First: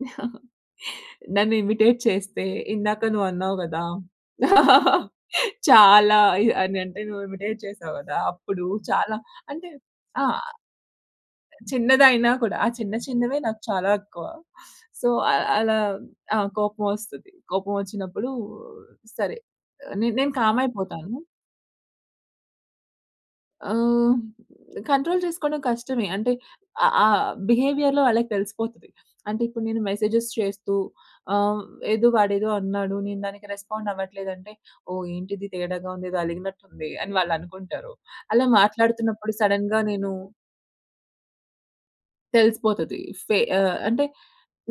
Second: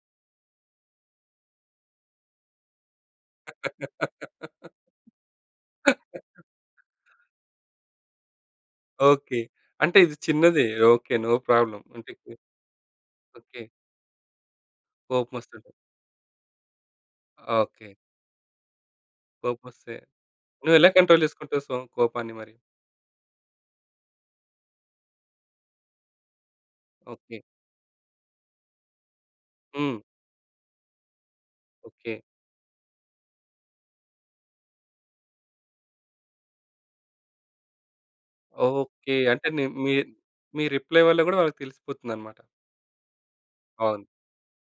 నన్ను ఇమిటేట్ చేస్తే ఇందాక నువ్వు అన్నావు కదా! చాలా అని అంటే నువ్వు ఇమిటేట్ చేసావు కదా! అప్పుడు చాలా ఓకే. అంటే అంటే ఇది ఆ! చిన్నది. ఓకే. No problem. చిన్నది అయినా [unintelligible] కూడా, ఆ చిన్న చిన్నవే నాకు ఓకే. చాలా ఎక్కువ సో, అ కోపం వస్తది. అలా ఆ! కోపం వస్తది. కోపం ఓకే. వచ్చినప్పుడు సరే! కోపం వస్తే, నెనేను కామ్ నువ్వు ఎలా అయిపోతాను. కంట్రోల్ చేసుకుంటావు. సో, కోపాన్ని మరి? ఆహ్, కంట్రోల్ చేసుకోవడం కష్టమే. అంటే ఆ ఆ! ఓకే. బిహేవియర్‌లో వాళ్ళకి తెలిసిపోతది. అంటే ఇప్పుడు నేను హ్మ్. మెసేజెస్ చేస్తూ, ఆహ్, ఏదో ఓకే. వాడేదో అన్నాడు. నేను దానికి రెస్పాండ్ అవ్వట్లేదు అంటే, ఓహ్! ఏంటి ఇది తేడాగా ఉంది. ఏదో అలిగినట్టు ఉంది. అని వాళ్ళు అనుకుంటారు. అలా ఓకే. మాట్లాడుతున్నప్పుడు అంటే నె సడెన్‌గా మీ నేను మీ రిప్లై వల్ల కూడా వాళ్ళకి తెలిసిపోతుందన్నమాట. తెలిసిపోతది ఫె ఆహ్, బావుంది. అంటే,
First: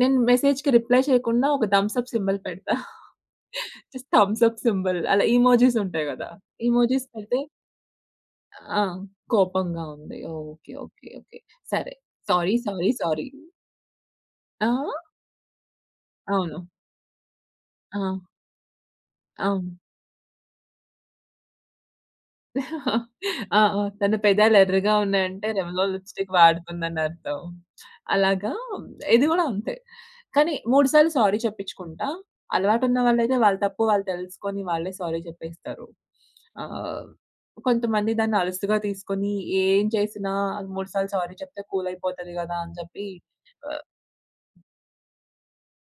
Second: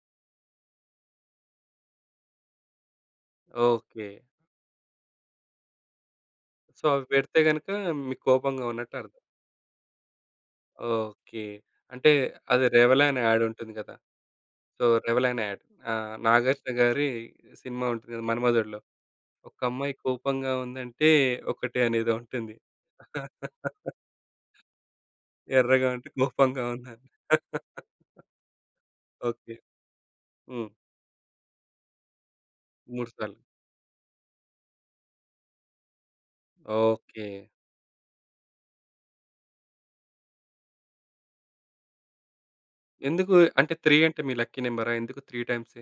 నేను మెసేజ్‌కి రిప్లై చేయకుండా ఒక థంబ్ సప్ సింబల్ పెడతా. Just okay. Thumbs up symbol. అలా ఎమోజిస్ ఉంటాయి కదా! సో, ఎమోజిస్ అవి పెడితే పెడితే గనక మీకు కోపంగా ఆ! ఉన్నట్టు అర్థం. కోపంగా ఉంది. ఓకే. ఓకే. ఓకే. ఓకే. సరే! అంటే సారీ. అది సారీ. రేవలన్ సారీ. యాడ్ ఉంటుంది కదా! సో, ఆ? రేవ్‌లాన్ యాడ్ ఆహ్, అవును. 'నాగార్జున' గారి సినిమా ఉంటుంది ఆ! కదా! 'మన్మధుడులో' ఒక అవును. అమ్మాయి కోపంగా ఉందంటే, ఒకటె అనేదో అంటుంది. ఆ! ఆ! తను పెద్దలు ఎర్రగా ఉన్నాయంటే, ఎర్రగా రేవ్‌లాన్ ఉంటే లిప్స్‌స్టిక్ కోపంగా వాడుతుందని ఉన్నారు. అర్థం. అలాగా, ఇది కూడా ఓకే. అంతే. కానీ హ్మ్. 3 సార్లు సారీ చెప్పిచుకుంటా. అలవాటు ఉన్న 3 వాళ్ళు అయితే సార్లు. వాళ్ళ తప్పు వాళ్ళు తెలుసుకొని వాళ్ళే సారీ చెప్పేస్తారు. ఆహ్, ఓకే. కొంతమంది దాన్ని అలుసుగా తీసుకొని, ఏం చేసినా 3 సార్లు సారీ చెప్తే కూల్ అయిపోతది కదా అని చెప్పి ఎందుకు అంటే, ఆహ్ 3 అంటే మీ లక్కీ నంబరా, ఎందుకు 3 టైమ్సే?